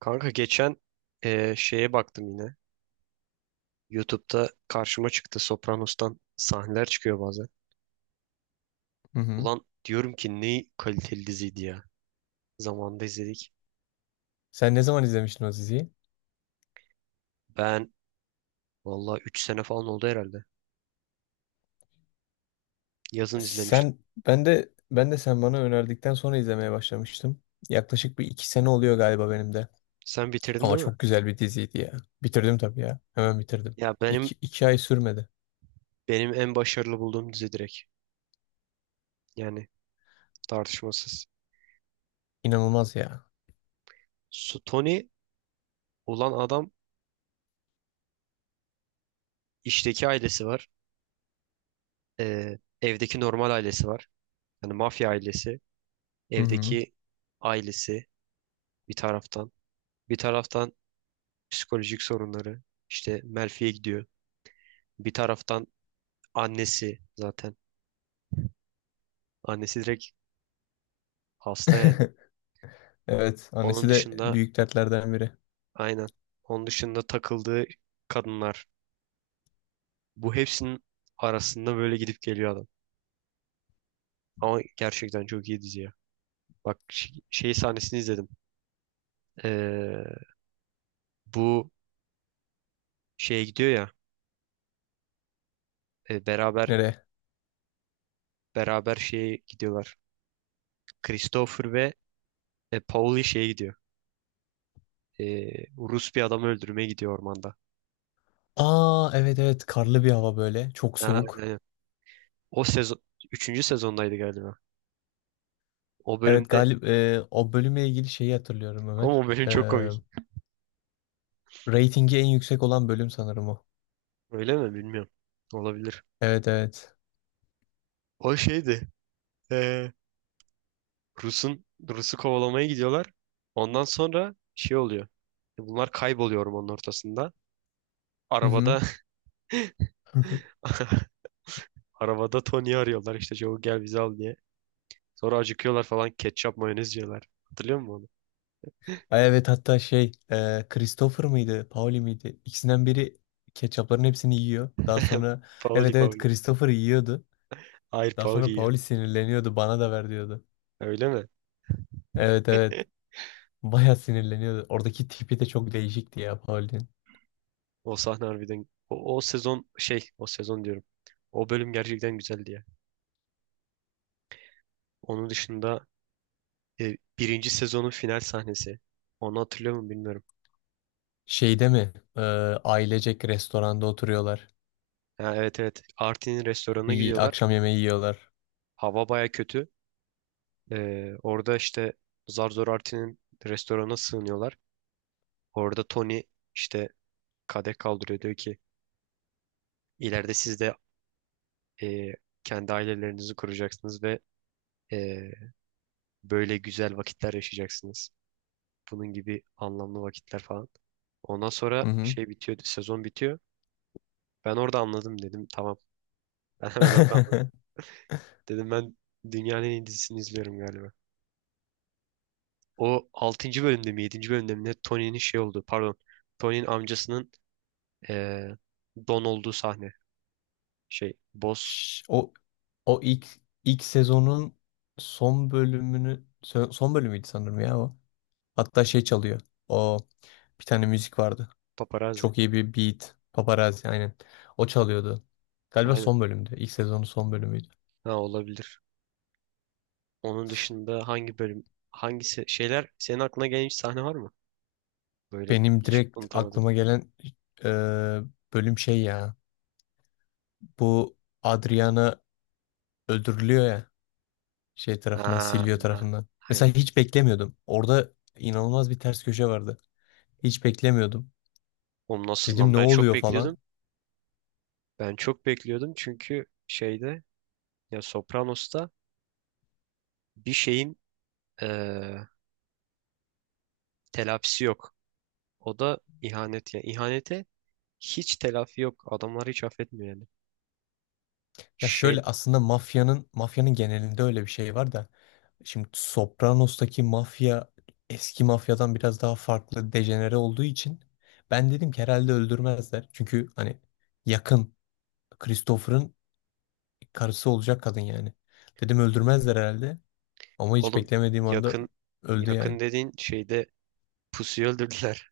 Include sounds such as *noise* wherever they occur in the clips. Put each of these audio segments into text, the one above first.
Kanka geçen şeye baktım yine. YouTube'da karşıma çıktı. Sopranos'tan sahneler çıkıyor bazen. Hı hı. Ulan diyorum ki ne kaliteli diziydi ya. Zamanında izledik. Sen ne zaman izlemiştin o diziyi? Ben valla 3 sene falan oldu herhalde. Yazın izlemiştim. Sen ben de ben de sen bana önerdikten sonra izlemeye başlamıştım. Yaklaşık bir iki sene oluyor galiba benim de. Sen bitirdin Ama değil mi? çok güzel bir diziydi ya. Bitirdim tabii ya. Hemen bitirdim. Ya benim İki ay sürmedi. benim en başarılı bulduğum dizi direkt. Yani tartışmasız. İnanılmaz ya. Su Tony ulan adam işteki ailesi var. Evdeki normal ailesi var. Yani mafya ailesi. Hı hı. Evdeki ailesi bir taraftan. Bir taraftan psikolojik sorunları. İşte Melfi'ye gidiyor. Bir taraftan annesi zaten. Annesi direkt hasta yani. *laughs* Evet. Onun Annesi de dışında büyük dertlerden biri. aynen. Onun dışında takıldığı kadınlar. Bu hepsinin arasında böyle gidip geliyor adam. Ama gerçekten çok iyi dizi ya. Bak şey sahnesini izledim. Ee, Bu şeye gidiyor ya. e, beraber Nereye? beraber şeye gidiyorlar. Christopher ve Pauli şeye gidiyor. Rus bir adamı öldürmeye gidiyor ormanda. Aa, evet evet. Karlı bir hava böyle. Çok soğuk. Aynen. O sezon üçüncü sezondaydı galiba. O Evet, bölümde galip o bölümle ilgili şeyi hatırlıyorum ama Ömer. o bölüm çok komik. Ratingi en yüksek olan bölüm sanırım o. Öyle mi bilmiyorum. Olabilir. Evet evet. O şeydi. Ee, Rus'un Rus'u kovalamaya gidiyorlar. Ondan sonra şey oluyor. Bunlar kayboluyor ormanın ortasında. Mhm. Arabada *laughs* *laughs* arabada Tony'yi arıyorlar işte çabuk gel bizi al diye. Sonra acıkıyorlar falan ketçap mayonez yiyorlar. Hatırlıyor musun onu? Ay, evet, hatta şey Christopher mıydı Pauli miydi ikisinden biri ketçapların hepsini yiyor. Daha sonra Pauli, evet evet Pauli. Christopher yiyordu. Hayır, Daha Pauli sonra yiyor. Pauli sinirleniyordu, bana da ver diyordu. Öyle mi? Evet evet, *laughs* baya sinirleniyordu. Oradaki tipi de çok değişikti ya Pauli'nin. O sahne harbiden o sezon şey o sezon diyorum. O bölüm gerçekten güzeldi ya. Onun dışında birinci sezonun final sahnesi. Onu hatırlıyor mu bilmiyorum. Şeyde mi ailecek restoranda oturuyorlar. Ha, evet, evet. Artin'in restoranına Bir gidiyorlar. akşam yemeği yiyorlar. Hava baya kötü. Orada işte zar zor Artin'in restorana sığınıyorlar. Orada Tony işte kadeh kaldırıyor. Diyor ki ileride siz de e, kendi ailelerinizi kuracaksınız ve e, böyle güzel vakitler yaşayacaksınız. Bunun gibi anlamlı vakitler falan. Ondan sonra Hı hı. şey bitiyor, sezon bitiyor. Ben orada anladım dedim. Tamam. *laughs* Ben hemen orada *laughs* dedim, ben dünyanın en iyi dizisini izliyorum galiba. O altıncı bölümde mi yedinci bölümde mi ne Tony'nin şey oldu, pardon. Tony'nin amcasının eee, Don olduğu sahne. Şey Boss. O, o ilk, ilk sezonun son bölümünü, son bölümüydü sanırım ya o. Hatta şey çalıyor. O, bir tane müzik vardı. Paparazzi. Çok iyi bir beat. Paparazzi, aynen. O çalıyordu. Galiba Aynen. son bölümdü. İlk sezonun son bölümüydü. Ha, olabilir. Onun dışında hangi bölüm hangisi şeyler senin aklına gelen hiç sahne var mı? Böyle Benim hiç direkt unutamadım. aklıma gelen e, bölüm şey ya. Bu Adriana öldürülüyor ya. Şey tarafından, Ha, Silvio ha. tarafından. Aynen. Mesela hiç beklemiyordum. Orada inanılmaz bir ters köşe vardı. Hiç beklemiyordum. Oğlum nasıl Dedim lan? ne Ben çok oluyor falan. bekliyordum. Ben çok bekliyordum çünkü şeyde ya, Sopranos'ta bir şeyin eee telafisi yok. O da ihanet ya. İhanete hiç telafi yok. Adamlar hiç affetmiyor yani. Ya Şey şöyle, aslında mafyanın genelinde öyle bir şey var da şimdi Sopranos'taki mafya eski mafyadan biraz daha farklı, dejenere olduğu için ben dedim ki herhalde öldürmezler. Çünkü hani yakın, Christopher'ın karısı olacak kadın yani. Dedim öldürmezler herhalde, ama hiç oğlum beklemediğim anda yakın öldü yani. yakın dediğin şeyde pusuyu öldürdüler.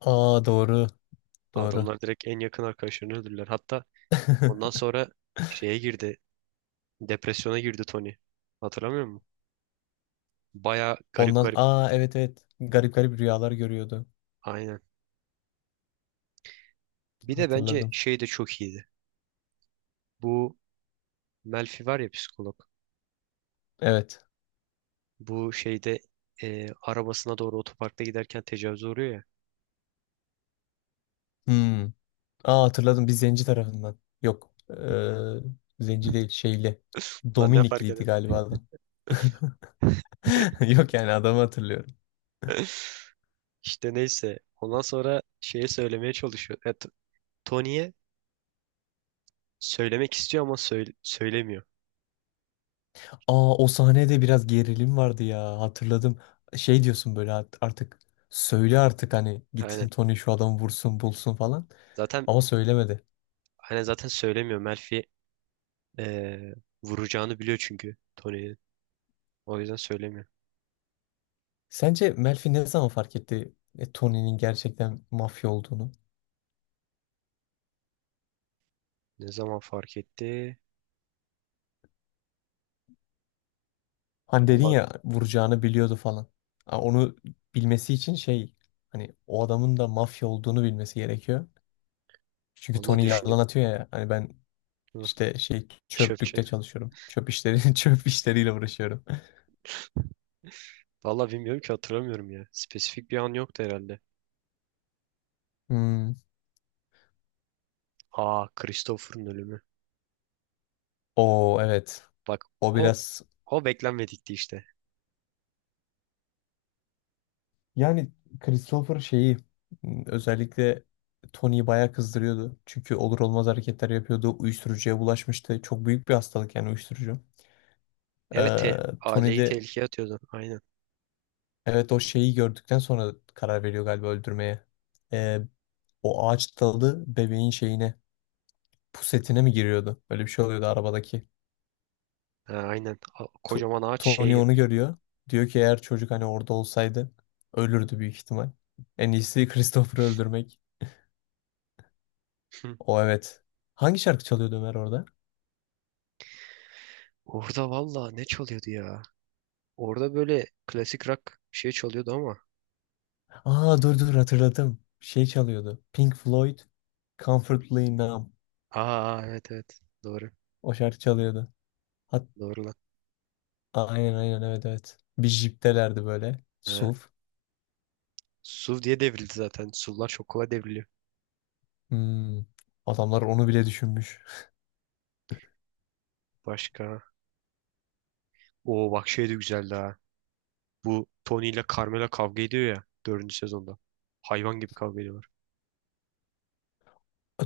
Aa, doğru *laughs* doğru. Adamlar direkt en yakın arkadaşlarını öldürdüler. Hatta ondan *laughs* sonra şeye girdi. Depresyona girdi Tony. Hatırlamıyor musun? Baya garip Ondan, garip. aa evet evet, garip garip rüyalar görüyordu. Aynen. Bir de bence Hatırladım. şey de çok iyiydi. Bu Melfi var ya, psikolog. Evet. Bu şeyde arabasına doğru otoparkta giderken tecavüze uğruyor ya. Hmm. Aa, hatırladım, bir zenci tarafından. Yok. Zenci değil, şeyli. Lan ne fark Dominikliydi eder? galiba adam. *laughs* *laughs* Yok, yani adamı hatırlıyorum. İşte neyse. Ondan sonra şeye söylemeye çalışıyor. Ya, Tony'ye söylemek istiyor ama söylemiyor. Aa, o sahnede biraz gerilim vardı ya, hatırladım. Şey diyorsun böyle, "Artık söyle artık, hani Aynen. gitsin Tony şu adamı vursun bulsun" falan. Zaten Ama söylemedi. aynen zaten söylemiyor. Melfi eee, vuracağını biliyor çünkü Tony'nin. O yüzden söylemiyor. Sence Melfi ne zaman fark etti Tony'nin gerçekten mafya olduğunu? Ne zaman fark etti? Hani dedin Vallahi ya, vuracağını biliyordu falan. Ha, onu bilmesi için şey, hani o adamın da mafya olduğunu bilmesi gerekiyor. Çünkü vallahi Tony düşüneyim. yalan atıyor ya, hani ben Hı. işte şey, Çöpçe. çöplükte çalışıyorum. Çöp işleri *laughs* çöp işleriyle uğraşıyorum. Vallahi bilmiyorum ki, hatırlamıyorum ya. Spesifik bir an yoktu herhalde. Hmm. Aa, Christopher'ın ölümü. O evet. Bak, O o biraz o beklenmedikti işte. yani Christopher şeyi, hmm, özellikle Tony'yi bayağı kızdırıyordu. Çünkü olur olmaz hareketler yapıyordu. Uyuşturucuya bulaşmıştı. Çok büyük bir hastalık yani uyuşturucu. Evet, Tony aileyi de tehlikeye atıyordu. Aynen. evet, o şeyi gördükten sonra karar veriyor galiba öldürmeye. Ee, o ağaç dalı bebeğin şeyine, pusetine mi giriyordu? Böyle bir şey oluyordu arabadaki. Ha, aynen. Tu- Kocaman ağaç şeye Tony onu girmiş. görüyor. Diyor ki eğer çocuk hani orada olsaydı ölürdü büyük ihtimal. En iyisi *laughs* Christopher'ı öldürmek. Hı. O evet. Hangi şarkı çalıyordu Ömer orada? Orada valla ne çalıyordu ya? Orada böyle klasik rock bir şey çalıyordu ama. Aa, dur dur, hatırladım. Şey çalıyordu, Pink Floyd, Comfortably Numb. Aa, evet, evet. Doğru. O şarkı çalıyordu. Hat Doğru lan. aynen aynen, evet evet. Bir jiptelerdi böyle. Ha. SUV. Suv diye devrildi zaten. Suvlar çok kolay devriliyor. Hmm, adamlar onu bile düşünmüş. Başka. Oo, bak şey de güzeldi ha. Bu Tony ile Carmela kavga ediyor ya. Dördüncü sezonda. Hayvan gibi kavga ediyorlar.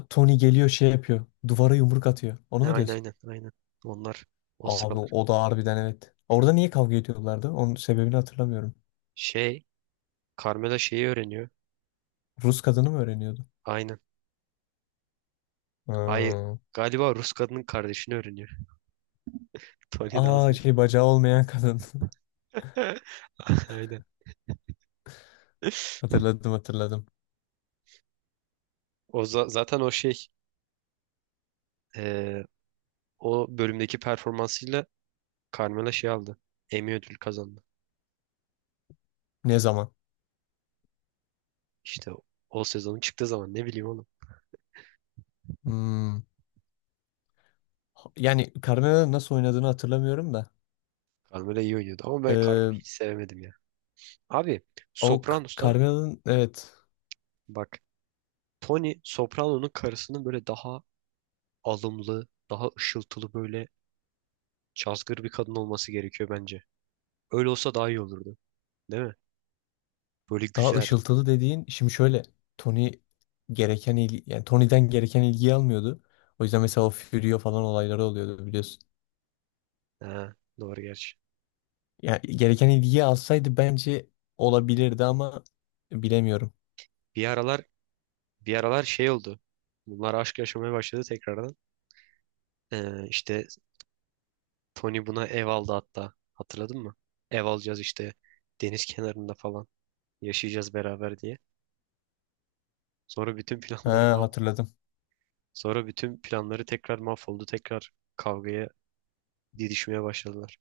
Tony geliyor şey yapıyor. Duvara yumruk atıyor. Onu Ha, mu aynen, diyorsun? aynen, aynen. Onlar o Abi sıralar. o da harbiden evet. Orada niye kavga ediyorlardı? Onun sebebini hatırlamıyorum. Şey, Carmela şeyi öğreniyor. Rus kadını mı öğreniyordu? Aynen. Hayır. Ha. Galiba Rus kadının kardeşini öğreniyor. *laughs* Tony Aa, Nazlı. şey, bacağı olmayan kadın. *laughs* Aynen. *laughs* Hatırladım hatırladım. O zaten o şey eee, o bölümdeki performansıyla Carmela şey aldı. Emmy ödül kazandı. Ne zaman? İşte o sezonun çıktığı zaman ne bileyim oğlum. Hmm. Yani Carmela'nın nasıl oynadığını hatırlamıyorum da. Carmela iyi oynuyordu ama ben Ee, Carmela'yı hiç sevemedim ya. Abi o Sopranos'ta Carmela'nın evet. bak, Tony Soprano'nun karısının böyle daha alımlı, daha ışıltılı, böyle cazgır bir kadın olması gerekiyor bence. Öyle olsa daha iyi olurdu. Değil mi? Böyle Daha güzel. ışıltılı dediğin şimdi şöyle, Tony, gereken ilgi, yani Tony'den gereken ilgiyi almıyordu. O yüzden mesela o Furio falan olayları oluyordu, biliyorsun. Ha, doğru gerçi. Yani gereken ilgiyi alsaydı bence olabilirdi, ama bilemiyorum. Bir aralar Bir aralar şey oldu. Bunlar aşk yaşamaya başladı tekrardan. İşte Tony buna ev aldı hatta. Hatırladın mı? Ev alacağız işte, deniz kenarında falan yaşayacağız beraber diye. Sonra bütün planları Ha, mah- hatırladım. Sonra bütün planları tekrar mahvoldu. Tekrar kavgaya didişmeye başladılar.